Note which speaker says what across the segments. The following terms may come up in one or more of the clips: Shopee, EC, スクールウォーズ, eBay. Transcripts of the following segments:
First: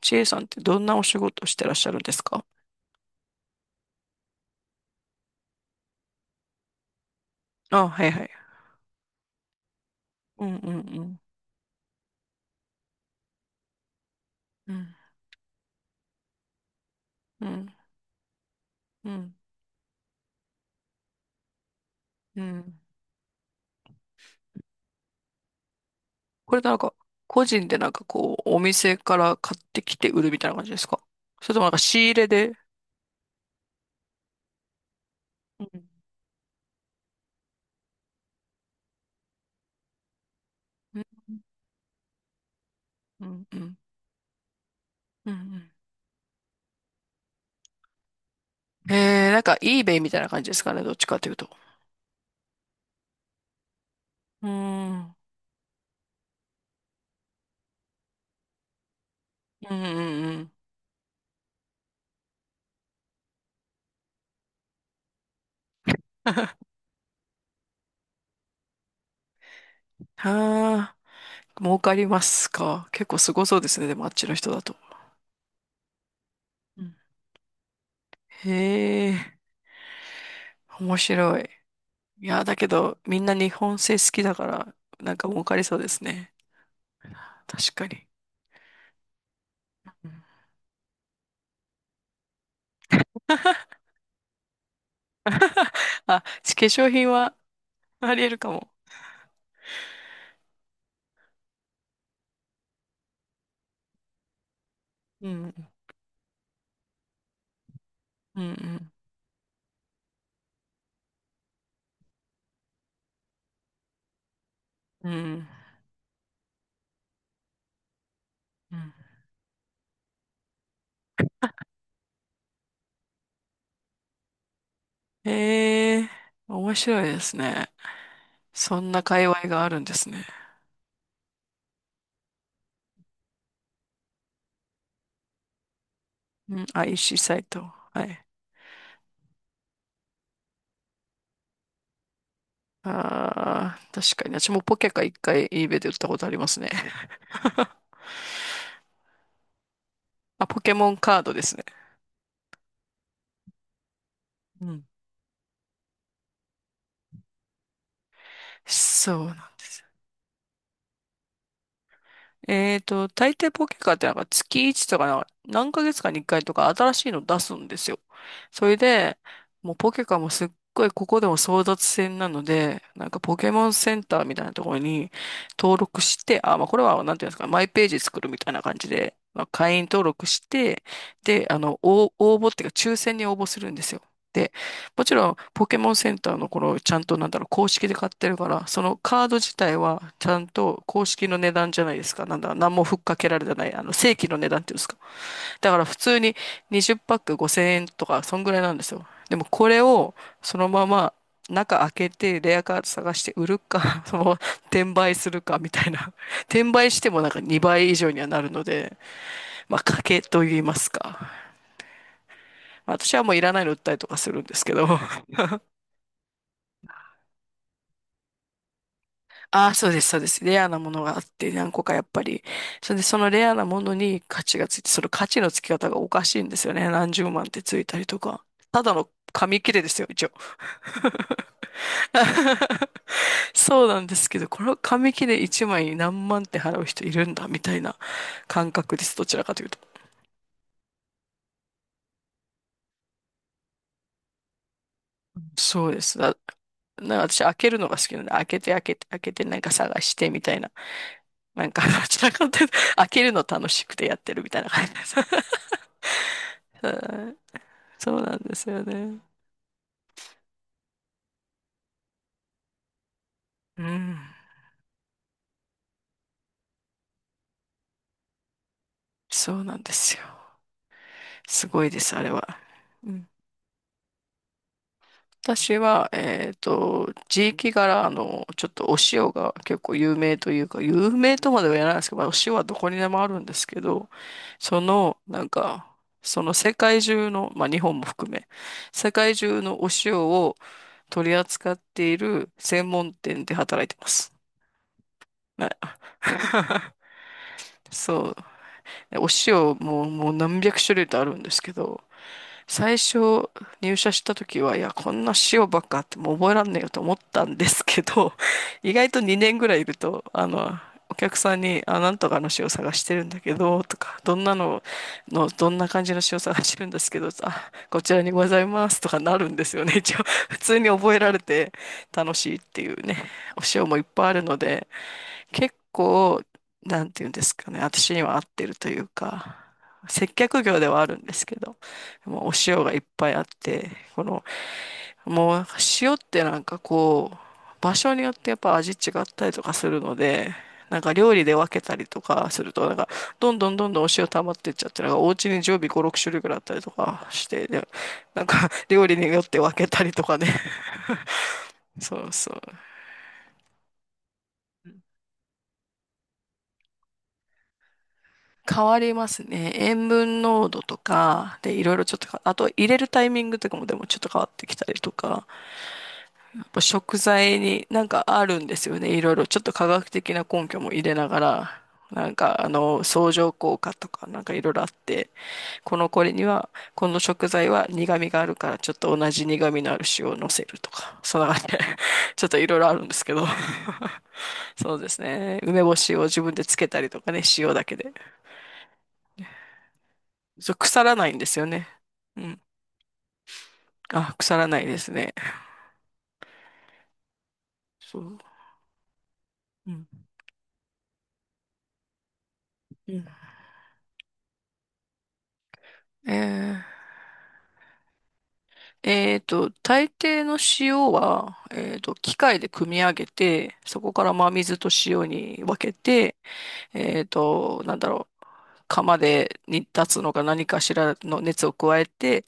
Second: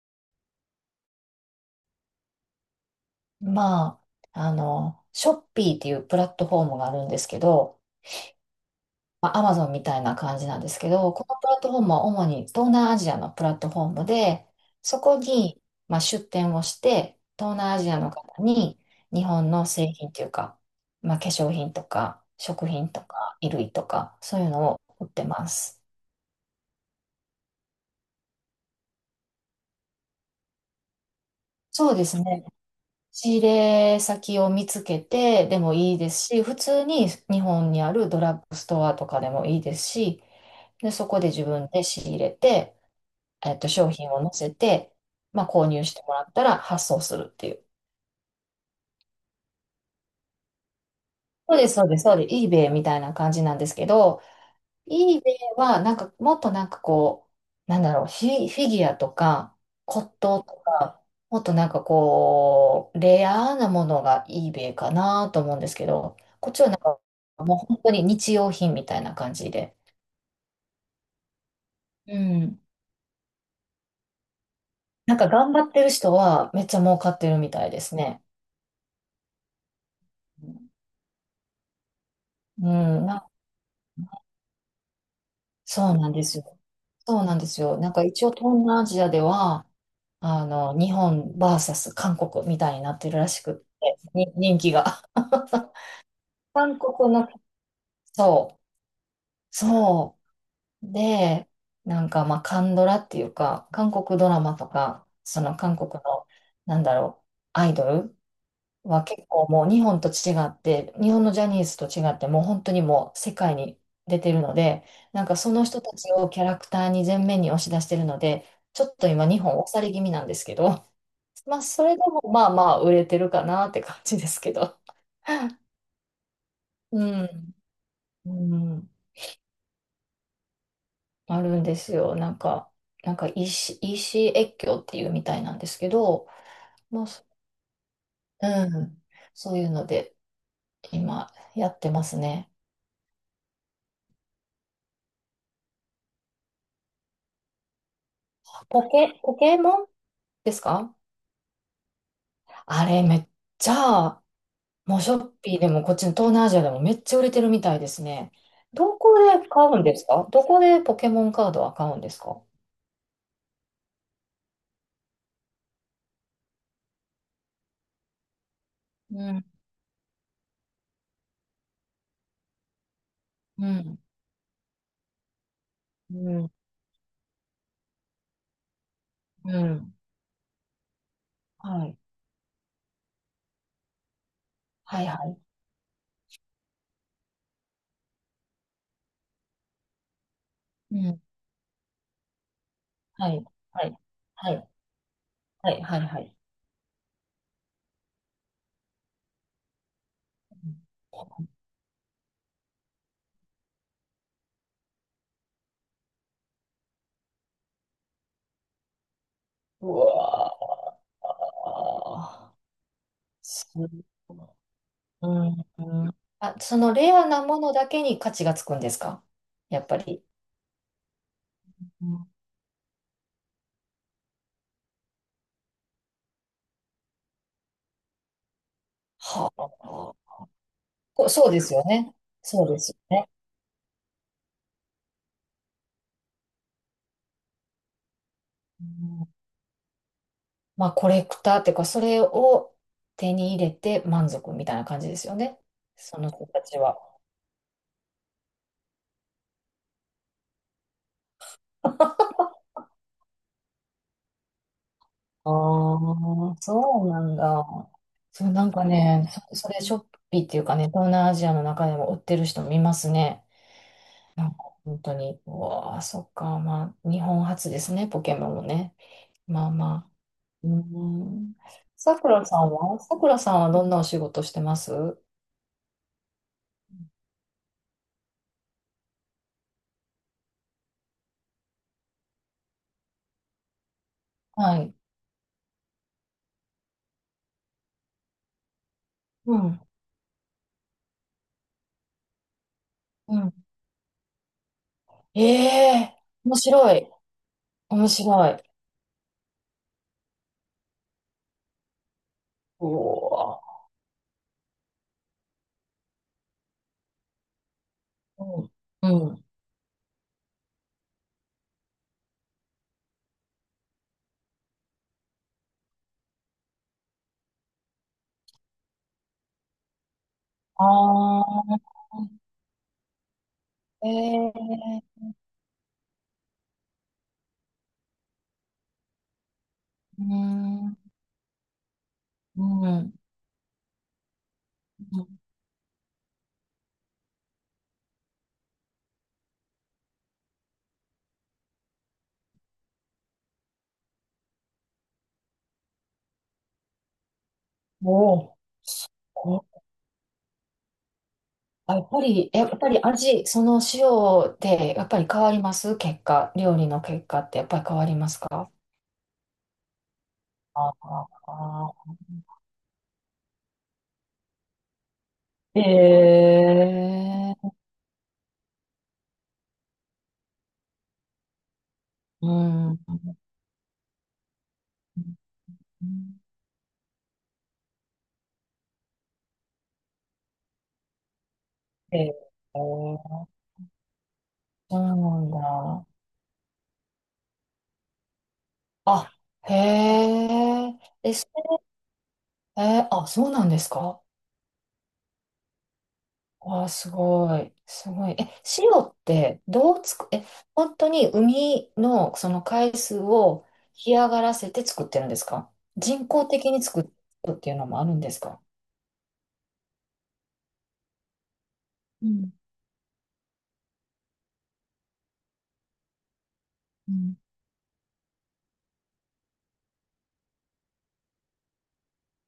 Speaker 1: ちえさんってどんなお仕事してらっしゃるんですか？
Speaker 2: まあ、ショッピーっていうプラットフォームがあるんですけど、
Speaker 1: あ、はいはい。
Speaker 2: まあ、アマゾンみたいな感
Speaker 1: う
Speaker 2: じ
Speaker 1: ん
Speaker 2: なんで
Speaker 1: うん
Speaker 2: すけ
Speaker 1: う
Speaker 2: ど、
Speaker 1: ん。
Speaker 2: このプラットフォームは主に東南アジアのプラットフォームで、
Speaker 1: うん
Speaker 2: そこに、まあ、出店をして、
Speaker 1: う
Speaker 2: 東
Speaker 1: ん
Speaker 2: 南アジアの方に
Speaker 1: う
Speaker 2: 日
Speaker 1: ん。
Speaker 2: 本の製品というか、まあ、化粧品とか、
Speaker 1: う
Speaker 2: 食
Speaker 1: ん。
Speaker 2: 品とか、衣類とか、そういうのを売ってます。
Speaker 1: これなんか、個人でなんかこう、お店から買ってきて売るみたいな感じですか？それともなんか
Speaker 2: そう
Speaker 1: 仕
Speaker 2: で
Speaker 1: 入
Speaker 2: す
Speaker 1: れ
Speaker 2: ね。
Speaker 1: で。
Speaker 2: 仕入れ先を見つけてで
Speaker 1: う
Speaker 2: も
Speaker 1: ん
Speaker 2: いいですし、普通に日本にあるドラッグストアとかでもいいですし、で、
Speaker 1: う
Speaker 2: そこ
Speaker 1: ん
Speaker 2: で自分で仕入れて、
Speaker 1: うん。うん
Speaker 2: 商品を載せて、
Speaker 1: うんう
Speaker 2: まあ、購
Speaker 1: ん。
Speaker 2: 入してもらったら発送するっていう。
Speaker 1: なんか eBay みたいな感じですかね、どっちかというと。
Speaker 2: そうです、そうです、そうです。eBay みたいな感じなんですけど、
Speaker 1: うん。うん
Speaker 2: イーベイは、なんか、もっとなんかこう、なんだろう、フィギュアとか、
Speaker 1: うん
Speaker 2: 骨
Speaker 1: う
Speaker 2: 董
Speaker 1: ん。
Speaker 2: とか、もっとなんかこう、レアなものがイーベイかなと思うんですけど、こっちはな んか、もう本当に日用品みたいな感じで。
Speaker 1: はあ、儲かり
Speaker 2: う
Speaker 1: ます
Speaker 2: ん。
Speaker 1: か。結構すごそうですね、でもあっちの人だと。
Speaker 2: なんか頑張ってる人はめっちゃ
Speaker 1: うん。
Speaker 2: 儲かってるみたいですね。
Speaker 1: へえ、面白い。いや、だけ
Speaker 2: う
Speaker 1: ど、
Speaker 2: ん、
Speaker 1: みんな日本製好きだから、なんか儲かりそうで
Speaker 2: そう
Speaker 1: す
Speaker 2: なんで
Speaker 1: ね。
Speaker 2: すよ。そうなんです
Speaker 1: 確
Speaker 2: よ。
Speaker 1: か
Speaker 2: なんか
Speaker 1: に。
Speaker 2: 一応東南アジアでは、
Speaker 1: うん。
Speaker 2: 日本サス韓国みたいになってるらしくって、に人気が。
Speaker 1: あ、化
Speaker 2: 韓
Speaker 1: 粧品
Speaker 2: 国の、
Speaker 1: はあり得るか
Speaker 2: そう、
Speaker 1: も。
Speaker 2: そう。で、なんかまあ、韓ドラっていうか、韓国ドラマとか、
Speaker 1: う
Speaker 2: その
Speaker 1: ん。
Speaker 2: 韓国の、なんだろう、アイドル
Speaker 1: うん
Speaker 2: は結構もう日本と違って、日本のジャニーズと違って、もう本当にもう世界に出てるので、
Speaker 1: うんう
Speaker 2: なんか
Speaker 1: ん。
Speaker 2: その人たちをキャラクターに前面に押し出してるので、
Speaker 1: う
Speaker 2: ちょ
Speaker 1: ん。
Speaker 2: っと今日本押され気味なんですけど、まあ、それでもまあまあ売れてるかなって感じですけど。
Speaker 1: へえー、面白い
Speaker 2: う
Speaker 1: です
Speaker 2: ん、
Speaker 1: ね。
Speaker 2: う
Speaker 1: そ
Speaker 2: ん、
Speaker 1: んな界隈があるんですね。
Speaker 2: あるんですよ。なんか、なんか EC、イーシー越境っていうみたいなんですけど、
Speaker 1: うん、
Speaker 2: まあ、
Speaker 1: IC
Speaker 2: そ
Speaker 1: サイト。はい。
Speaker 2: うん、そういうので今やってますね。
Speaker 1: ああ、確かに。私もポケカ一回 eBay で売ったことありますね。
Speaker 2: ポケモン
Speaker 1: あ、
Speaker 2: で
Speaker 1: ポ
Speaker 2: す
Speaker 1: ケモ
Speaker 2: か？
Speaker 1: ンカードですね。
Speaker 2: あれめっちゃ、
Speaker 1: うん。
Speaker 2: もうショッピーでもこっちの東南アジアでもめっちゃ売れてるみたいですね。どこ
Speaker 1: そうなん
Speaker 2: で
Speaker 1: で
Speaker 2: 買う
Speaker 1: す。
Speaker 2: んですか？どこでポケモンカードは買うんですか？
Speaker 1: 大抵ポケカってなんか月1とかなんか何ヶ月かに1回とか新しいの出すんですよ。それで、
Speaker 2: うん、
Speaker 1: もうポケカもすっごいここでも争奪戦なので、なんかポケモ
Speaker 2: う
Speaker 1: ンセ
Speaker 2: ん、
Speaker 1: ンターみたいなところに登録
Speaker 2: う
Speaker 1: して、
Speaker 2: ん、
Speaker 1: あ、まあこれはなんていうんですか、マイページ作るみたいな感じで、まあ、
Speaker 2: う
Speaker 1: 会員
Speaker 2: ん。
Speaker 1: 登録して、で、
Speaker 2: はい。
Speaker 1: 応募っていうか抽選に応募するんですよ。で、
Speaker 2: は
Speaker 1: も
Speaker 2: い、
Speaker 1: ち
Speaker 2: は
Speaker 1: ろん、
Speaker 2: い。
Speaker 1: ポケモンセンターのこの、ちゃんとなんだろう、公式で買ってるから、そのカード自体は、ちゃんと
Speaker 2: う
Speaker 1: 公
Speaker 2: ん。
Speaker 1: 式の値段じゃないですか。なんだ、何もふっかけ
Speaker 2: は
Speaker 1: ら
Speaker 2: い。
Speaker 1: れてない、
Speaker 2: はい。
Speaker 1: 正規の値
Speaker 2: は
Speaker 1: 段っ
Speaker 2: い。
Speaker 1: ていうんですか。だ
Speaker 2: は
Speaker 1: か
Speaker 2: い。
Speaker 1: ら普
Speaker 2: はい。
Speaker 1: 通
Speaker 2: は
Speaker 1: に
Speaker 2: い。
Speaker 1: 20パック5000円とか、そんぐらいなんですよ。でもこれを、
Speaker 2: う
Speaker 1: そのま
Speaker 2: ん
Speaker 1: ま、中開けて、レアカード探して売るか、そのまま、転売するか、みたいな。転売してもなんか2倍以上にはなるので、まあ、
Speaker 2: う
Speaker 1: 賭けと言いますか。
Speaker 2: わ
Speaker 1: まあ私はもうい
Speaker 2: ー、
Speaker 1: らない
Speaker 2: す
Speaker 1: の売っ
Speaker 2: ごい。
Speaker 1: たりとかするんですけど。
Speaker 2: うん。うん。あ、そのレアなものだけに価値がつくんですか？
Speaker 1: ああ、
Speaker 2: やっ
Speaker 1: そう
Speaker 2: ぱ
Speaker 1: です、そう
Speaker 2: り。
Speaker 1: です。レアなものがあって、何個かや
Speaker 2: う
Speaker 1: っぱ
Speaker 2: ん
Speaker 1: り。それで、そのレアなものに価値がついて、その価値のつき方がおかしいんですよね。何十万ってついたりとか。ただの
Speaker 2: は
Speaker 1: 紙
Speaker 2: あ。
Speaker 1: 切れですよ、一応。
Speaker 2: こそうですよね。そう ですよね。
Speaker 1: そうなんですけど、この紙切れ一枚に何万って払う人いるんだ、みたいな感
Speaker 2: う
Speaker 1: 覚です。ど
Speaker 2: ん
Speaker 1: ちらかというと。
Speaker 2: まあ、コレクターっていうか、それを手に入れて満足みたいな感じですよね。
Speaker 1: そうです。
Speaker 2: その人たちは。
Speaker 1: なんか私開けるのが好きなので、開けて開けて開けてなんか探してみたいな。なんか、どちらかというと、開けるの楽しくてやってるみたいな感じです。
Speaker 2: ああ、そうなんだ。
Speaker 1: そうなん
Speaker 2: そう、
Speaker 1: で
Speaker 2: な
Speaker 1: す
Speaker 2: ん
Speaker 1: よ
Speaker 2: か
Speaker 1: ね。
Speaker 2: ね、それショッピーっていうかね、東南アジアの中でも売ってる人見ますね。
Speaker 1: うん。
Speaker 2: なんか本当に、うわあ、そっか、まあ、日本初ですね、ポケモンもね。
Speaker 1: そう
Speaker 2: まあ
Speaker 1: なんで
Speaker 2: まあ。
Speaker 1: すよ。
Speaker 2: うーん。
Speaker 1: すごいです、
Speaker 2: さ
Speaker 1: あ
Speaker 2: く
Speaker 1: れ
Speaker 2: ら
Speaker 1: は。
Speaker 2: さんは
Speaker 1: う
Speaker 2: さく
Speaker 1: ん。
Speaker 2: らさんはどんなお仕事してます？
Speaker 1: 私は、地域柄、ちょっとお塩が結構有名というか、有名とまでは言わないですけど、まあ、お塩はどこにでもあるんですけど、
Speaker 2: は
Speaker 1: そ
Speaker 2: い。
Speaker 1: の、なんか、その世界中の、まあ日本も含め、世界
Speaker 2: う
Speaker 1: 中
Speaker 2: ん。
Speaker 1: のお塩を取り扱っている専門
Speaker 2: う
Speaker 1: 店で
Speaker 2: ん。
Speaker 1: 働いてます。
Speaker 2: え
Speaker 1: はい。
Speaker 2: え面白い。面
Speaker 1: そう。
Speaker 2: 白い。
Speaker 1: ね。お塩ももう何百種類とあるんですけど、
Speaker 2: う
Speaker 1: 最初
Speaker 2: お
Speaker 1: 入社した時は、いや、こんな塩ばっかあってもう覚えらんねえよと思ったんですけど、
Speaker 2: ー。
Speaker 1: 意
Speaker 2: う
Speaker 1: 外と
Speaker 2: ん。うん。
Speaker 1: 2年ぐらいいると、お客さんに、あ、なんとかの塩探してるんだけど、とか、どんなの、どんな感じの塩探してるんですけど、あ、こちらにございます、とかなるんですよね。一応、普通
Speaker 2: あ
Speaker 1: に覚えられて
Speaker 2: あ。
Speaker 1: 楽しいっていうね、お塩もいっ
Speaker 2: え
Speaker 1: ぱいある
Speaker 2: え
Speaker 1: ので、
Speaker 2: ー。
Speaker 1: 結構、なんていうんですかね、私には合ってるというか、
Speaker 2: うー
Speaker 1: 接客業ではあ
Speaker 2: ん。
Speaker 1: るんですけど、もうお
Speaker 2: う
Speaker 1: 塩がいっ
Speaker 2: ん。
Speaker 1: ぱいあって、この、もう塩ってなんかこう、場所によってやっぱ味違ったりとかするので、なんか料理で分けたりとかすると、なんかどんどんどんどんお塩溜まってっちゃって、なんかお家に常備5、6種類ぐらいあったりとかして、で
Speaker 2: お
Speaker 1: なん
Speaker 2: お、
Speaker 1: か料
Speaker 2: そ
Speaker 1: 理によって分
Speaker 2: う。
Speaker 1: けたりとかね。
Speaker 2: あ やっ
Speaker 1: そ
Speaker 2: ぱ
Speaker 1: う
Speaker 2: り、
Speaker 1: そ
Speaker 2: え
Speaker 1: う。
Speaker 2: やっぱり味、その塩で、やっぱり変わります結果、料理の結果ってやっぱり変わりますか？
Speaker 1: 変わりますね。塩分濃度
Speaker 2: あ
Speaker 1: とか、で、いろいろ
Speaker 2: あ、
Speaker 1: ちょっとか、あと入れるタイミングとかもでもちょっと変わってきたりとか、
Speaker 2: え
Speaker 1: やっぱ食材
Speaker 2: え
Speaker 1: になんかあるんですよね。いろいろちょっと科学的な根拠も入れながら、
Speaker 2: うん。
Speaker 1: 相乗効果とかなんかいろいろあって、このこれには、この食材は苦味があるからちょっと同じ苦味のある塩を乗せるとか、そんな感じで、
Speaker 2: え え
Speaker 1: ちょっといろいろあるんですけど、
Speaker 2: そ
Speaker 1: そ
Speaker 2: う
Speaker 1: うです
Speaker 2: なん
Speaker 1: ね。梅干
Speaker 2: だ。
Speaker 1: しを自分でつけたりとかね、塩だけで。
Speaker 2: あ、へ
Speaker 1: そう、
Speaker 2: え、
Speaker 1: 腐らない
Speaker 2: え、
Speaker 1: んで
Speaker 2: そ
Speaker 1: すよね。うん。
Speaker 2: えーあ、そうなんですか？
Speaker 1: あ、腐らないですね。
Speaker 2: わあ、すごい。す
Speaker 1: そ
Speaker 2: ごい。
Speaker 1: う。
Speaker 2: え、塩って
Speaker 1: う
Speaker 2: どう
Speaker 1: ん。
Speaker 2: つく、え、本当に海のその海
Speaker 1: う
Speaker 2: 水
Speaker 1: ん。
Speaker 2: を干上がらせて作ってるんですか？人工的に
Speaker 1: え
Speaker 2: 作るっていうのもあるんですか？
Speaker 1: 大抵の塩は、
Speaker 2: う
Speaker 1: 機
Speaker 2: ん、
Speaker 1: 械で組み上げて、そこから真水と塩に分けて、
Speaker 2: うん。
Speaker 1: なんだろう、釜で煮立つのか何かしらの熱を加えて、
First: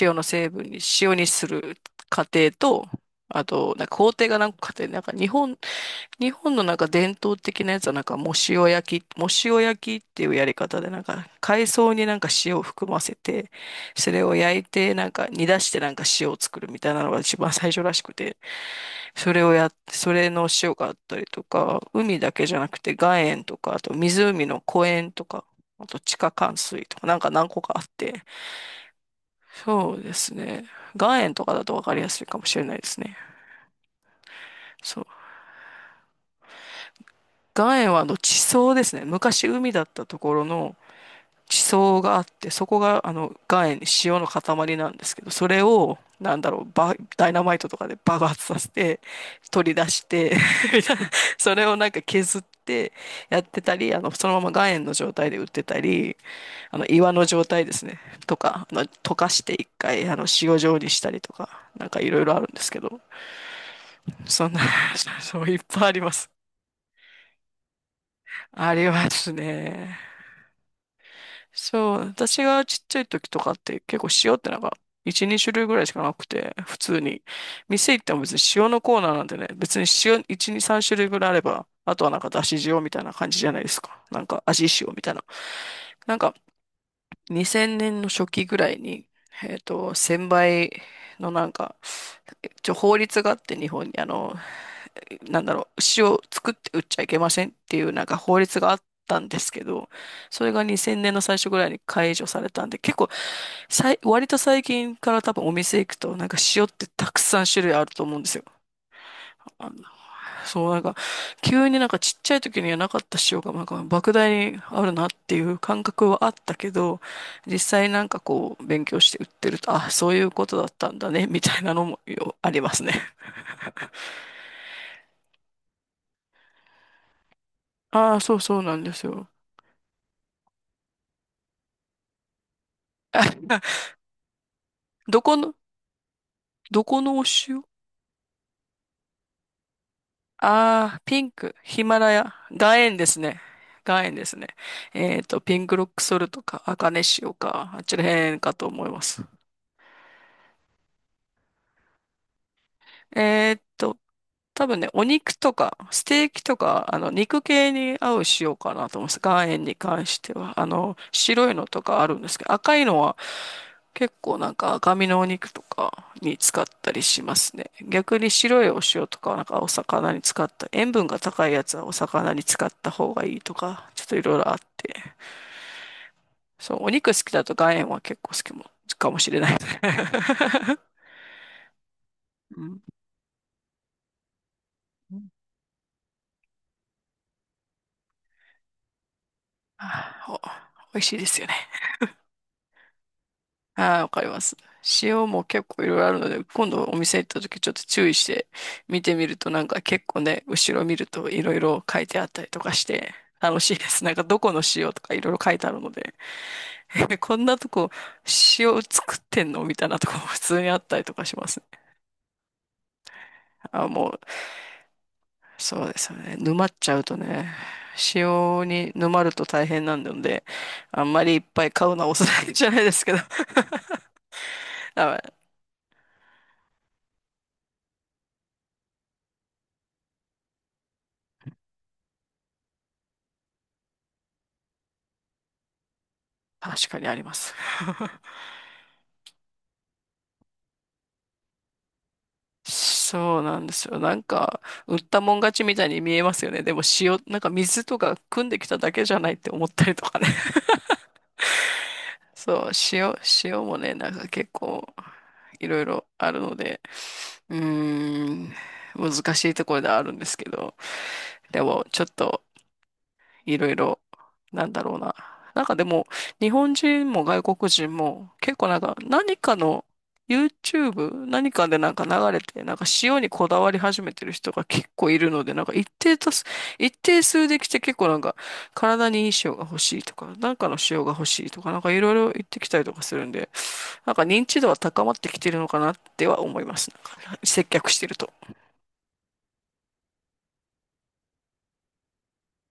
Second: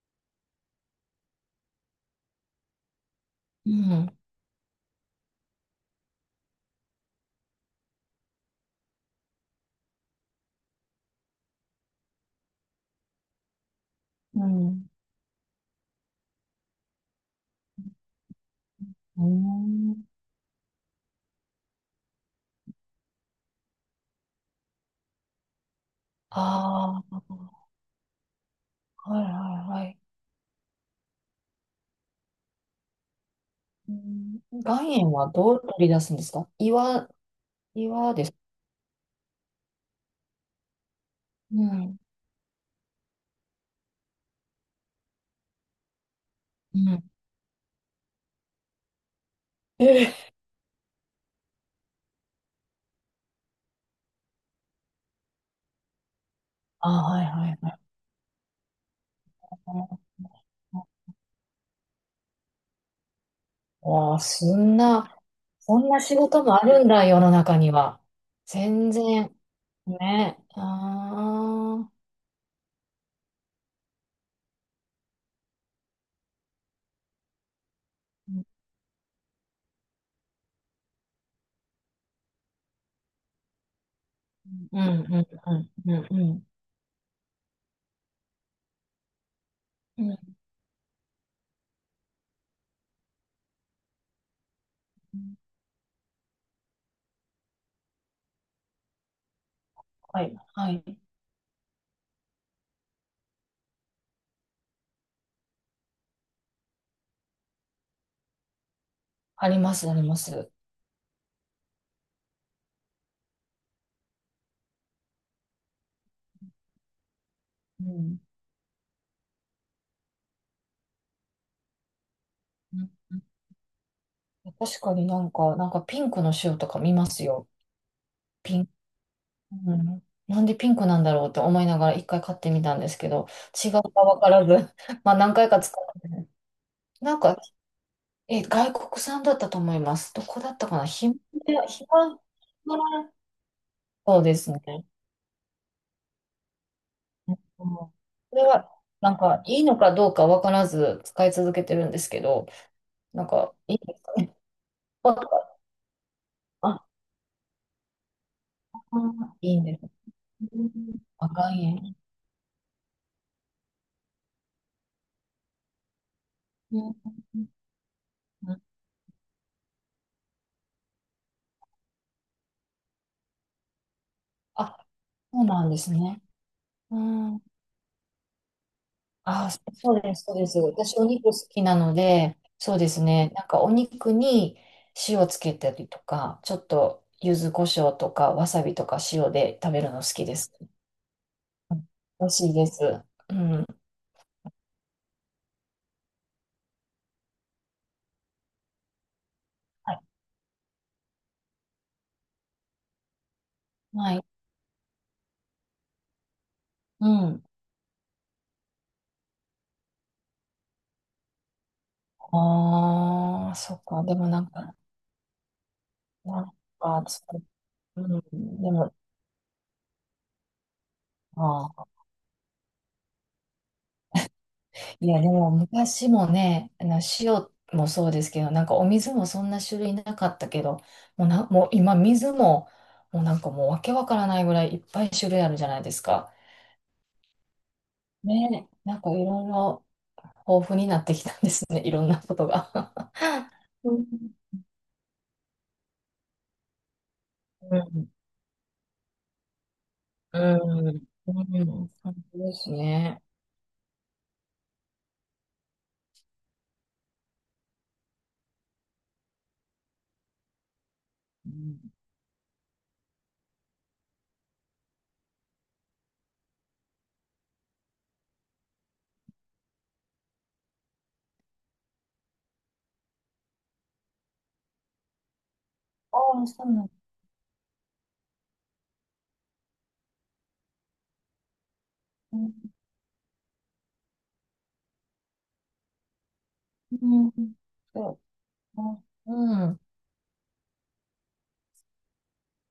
Speaker 1: 塩の成分に、塩にする過程と、あ
Speaker 2: う
Speaker 1: と、なんか工
Speaker 2: ん。
Speaker 1: 程が何個かあって、日本のなんか伝統的なやつはなんかもう塩焼き、もう塩焼きっていうやり方でなんか海藻になんか塩を含ませて、それを
Speaker 2: う
Speaker 1: 焼い
Speaker 2: ん。
Speaker 1: てなんか煮出してなんか塩を作るみたいなのが一番最初らしくて、
Speaker 2: う
Speaker 1: それをやって、
Speaker 2: ん。
Speaker 1: それの塩があったりとか、海だけじゃなくて岩塩とか、あと湖の湖塩とか、あと地下灌水と
Speaker 2: あ
Speaker 1: かなん
Speaker 2: あ
Speaker 1: か何個かあって、
Speaker 2: ー、はいはいは
Speaker 1: そ
Speaker 2: い。
Speaker 1: うですね。岩塩とかだとわかりやすいかもしれないですね。
Speaker 2: うん、岩
Speaker 1: そう。
Speaker 2: 塩はどう取り出すんですか？岩、
Speaker 1: 岩塩はあ
Speaker 2: 岩
Speaker 1: の
Speaker 2: です。
Speaker 1: 地層ですね。昔海だったところの
Speaker 2: う
Speaker 1: 地
Speaker 2: ん。
Speaker 1: 層があって、そこがあの岩塩、塩の塊なんですけど、それを、なんだろう、
Speaker 2: うん。
Speaker 1: ダイナマイトとかで爆発させて、取り
Speaker 2: え
Speaker 1: 出し
Speaker 2: え。
Speaker 1: て みたいな。 それをなんか削ってやってたり、そのまま岩塩の状態で売ってたり、
Speaker 2: ああ、
Speaker 1: 岩
Speaker 2: は
Speaker 1: の
Speaker 2: い
Speaker 1: 状
Speaker 2: はい
Speaker 1: 態
Speaker 2: は
Speaker 1: で
Speaker 2: い。
Speaker 1: すね、とか、溶かして一回、塩状にしたりとか、なんかいろいろあるんですけど、
Speaker 2: わあ、
Speaker 1: そん
Speaker 2: そ
Speaker 1: な、
Speaker 2: んな
Speaker 1: そういっ
Speaker 2: こ
Speaker 1: ぱい
Speaker 2: ん
Speaker 1: あ
Speaker 2: な
Speaker 1: りま
Speaker 2: 仕
Speaker 1: す。
Speaker 2: 事もあるんだ、世の中には。
Speaker 1: あり
Speaker 2: 全
Speaker 1: ます
Speaker 2: 然、
Speaker 1: ね。
Speaker 2: ね。ああ、
Speaker 1: そう、私がちっちゃい時とかって結構塩ってなんか1、2種類ぐらいしかなくて、普通に。店行っても別
Speaker 2: う
Speaker 1: に
Speaker 2: ん、
Speaker 1: 塩のコーナーなんでね、別に塩1、2、3種類ぐらいあれば、あとはなんかだし塩みたいな感じじゃないですか。なんか味
Speaker 2: うん、う
Speaker 1: 塩みたい
Speaker 2: ん、う
Speaker 1: な。
Speaker 2: ん、う
Speaker 1: なん
Speaker 2: んう
Speaker 1: か
Speaker 2: ん。
Speaker 1: 2000年の初期ぐらいに、1000
Speaker 2: う
Speaker 1: 倍のなんか、一応法律があって日本になんだ
Speaker 2: ん
Speaker 1: ろう、牛を作って売っちゃいけませんっていうなんか法律があったんですけど、
Speaker 2: はい、
Speaker 1: それが
Speaker 2: はい。
Speaker 1: 2000年の最初ぐらいに解除されたんで、結構割と最近から多分お店行くとなんか塩ってたくさん種類あると思うんですよ。
Speaker 2: あり
Speaker 1: あ
Speaker 2: ま
Speaker 1: の
Speaker 2: す、あります。
Speaker 1: そう、なんか、急になんかちっちゃい時にはなかった塩が、なんか、莫大にあるなっていう感覚はあったけど、実
Speaker 2: う
Speaker 1: 際なん
Speaker 2: ん。
Speaker 1: かこう、勉強して売ってると、あ、そういうことだったんだね、みたいなのもよありま
Speaker 2: う
Speaker 1: す
Speaker 2: ん
Speaker 1: ね。
Speaker 2: うん 確かになんか、なんかピンクの塩とか見ますよ。
Speaker 1: ああ、そう
Speaker 2: ピ
Speaker 1: そう
Speaker 2: ン、
Speaker 1: なんですよ。
Speaker 2: うん。なんでピンクなんだろうって思いながら一回買ってみたんですけど、違う かわからず、まあ
Speaker 1: ど
Speaker 2: 何
Speaker 1: こ
Speaker 2: 回
Speaker 1: の、
Speaker 2: か使ってね、
Speaker 1: どこ
Speaker 2: な
Speaker 1: の
Speaker 2: ん
Speaker 1: お
Speaker 2: か、
Speaker 1: 塩？
Speaker 2: え、外国産だったと思います。どこだったかな
Speaker 1: ああー、
Speaker 2: ヒマ
Speaker 1: ピン
Speaker 2: ラ
Speaker 1: ク、
Speaker 2: ヤ
Speaker 1: ヒマラ
Speaker 2: マ
Speaker 1: ヤ、岩塩ですね。岩塩
Speaker 2: そう
Speaker 1: で
Speaker 2: で
Speaker 1: すね。
Speaker 2: すね。
Speaker 1: ピンクロックソルトか、アカネ塩
Speaker 2: うん
Speaker 1: か、あっちらへ
Speaker 2: こ
Speaker 1: ん
Speaker 2: れ
Speaker 1: かと
Speaker 2: は、
Speaker 1: 思いま
Speaker 2: なん
Speaker 1: す。
Speaker 2: か、いいのかどうかわからず使い続けてるんですけど、なん
Speaker 1: え
Speaker 2: か、
Speaker 1: っ
Speaker 2: いいで
Speaker 1: と、
Speaker 2: すかね。
Speaker 1: 多分ね、お肉とか、ステーキと
Speaker 2: あ、
Speaker 1: か、肉系に合う塩かなと思います。岩
Speaker 2: いい
Speaker 1: 塩
Speaker 2: ん
Speaker 1: に
Speaker 2: で
Speaker 1: 関
Speaker 2: す。
Speaker 1: しては。白
Speaker 2: 赤
Speaker 1: い
Speaker 2: い
Speaker 1: のと
Speaker 2: 円。
Speaker 1: かあるんですけど、赤いのは結構なんか赤身のお肉とかに使っ
Speaker 2: う
Speaker 1: た
Speaker 2: ん
Speaker 1: りしますね。逆に
Speaker 2: うん
Speaker 1: 白いお塩とかはなんかお魚に使った、塩分が高いやつはお魚に使った方がいいとか、ちょっといろいろあっ
Speaker 2: あ、
Speaker 1: て。
Speaker 2: そうなんですね。
Speaker 1: そう、お
Speaker 2: う
Speaker 1: 肉好き
Speaker 2: ん。
Speaker 1: だと岩塩は結構好きも、かもしれな
Speaker 2: あ、
Speaker 1: い。
Speaker 2: そそうです、そ うです。私、お肉好きなので、
Speaker 1: う
Speaker 2: そう
Speaker 1: ん、
Speaker 2: ですね。なんか、お肉に塩つけたりとか、ちょっと、柚子胡椒とか、わさびとか塩で食べるの好きで
Speaker 1: お
Speaker 2: す。
Speaker 1: 美味しいですよ。
Speaker 2: うん美味しいです。うん。
Speaker 1: ああ、わかります。塩も結構いろいろあるので、今度お店行った時ちょっと注意して見てみるとなんか
Speaker 2: はい。
Speaker 1: 結構ね、後ろ見るといろいろ書いてあったりとかして楽しいです。な
Speaker 2: は
Speaker 1: んか
Speaker 2: い
Speaker 1: どこの塩とかいろいろ書いてあるので、
Speaker 2: う
Speaker 1: え、こ
Speaker 2: ん。
Speaker 1: んなとこ塩作ってんのみたいなとこも 普通にあったりとかしますね。
Speaker 2: ああ、そっ
Speaker 1: あ、
Speaker 2: か。
Speaker 1: も
Speaker 2: で
Speaker 1: う、
Speaker 2: もなんか、
Speaker 1: そうですよね。
Speaker 2: なん
Speaker 1: 沼っちゃ
Speaker 2: か、
Speaker 1: うと
Speaker 2: つ
Speaker 1: ね、
Speaker 2: うん。
Speaker 1: 塩
Speaker 2: で
Speaker 1: に
Speaker 2: も、
Speaker 1: 沼ると大変なんで、あんまりいっぱ
Speaker 2: あ
Speaker 1: い買う
Speaker 2: あ。
Speaker 1: のはおすすめじゃないですけど、
Speaker 2: いや、で
Speaker 1: あ、
Speaker 2: も昔もね、あの塩もそうですけど、なんかお水もそんな種類なかったけど、もうもう今水も、もうなんかもうわけわからないぐらいいっぱい種類あるじゃないですか。
Speaker 1: 確かにあります。
Speaker 2: ね、なんかいろいろ豊富になってきたんですね。いろんなことが。
Speaker 1: そうなんですよ。
Speaker 2: うん。
Speaker 1: なんか、売ったもん勝ちみたいに見えますよね。でも塩、なんか
Speaker 2: う
Speaker 1: 水と
Speaker 2: ん。
Speaker 1: か汲んできただけじゃないって思ったりとかね。
Speaker 2: う ん。うんそうで
Speaker 1: そう、
Speaker 2: す
Speaker 1: 塩、
Speaker 2: ね。
Speaker 1: 塩もね、なんか結構、いろいろあるので、うーん、難しいところではあるんですけど、
Speaker 2: う
Speaker 1: で
Speaker 2: ん
Speaker 1: も、ちょっと、いろいろ、なんだろうな。なんかでも、日本人も外国人も、結構なんか、何かの YouTube、何かでなんか流れて、なんか塩にこだわり始めてる人が結構いるので、
Speaker 2: ああ、そうなん
Speaker 1: 一
Speaker 2: だ。
Speaker 1: 定数できて結構なんか、体にいい塩が欲しいとか、なんかの塩が欲しいとか、なんかいろいろ言ってきたりとかするんで、なんか認知度は高まってきてるのかなっては思います。な
Speaker 2: うん。
Speaker 1: んか接客してる
Speaker 2: そ
Speaker 1: と。
Speaker 2: う。うん。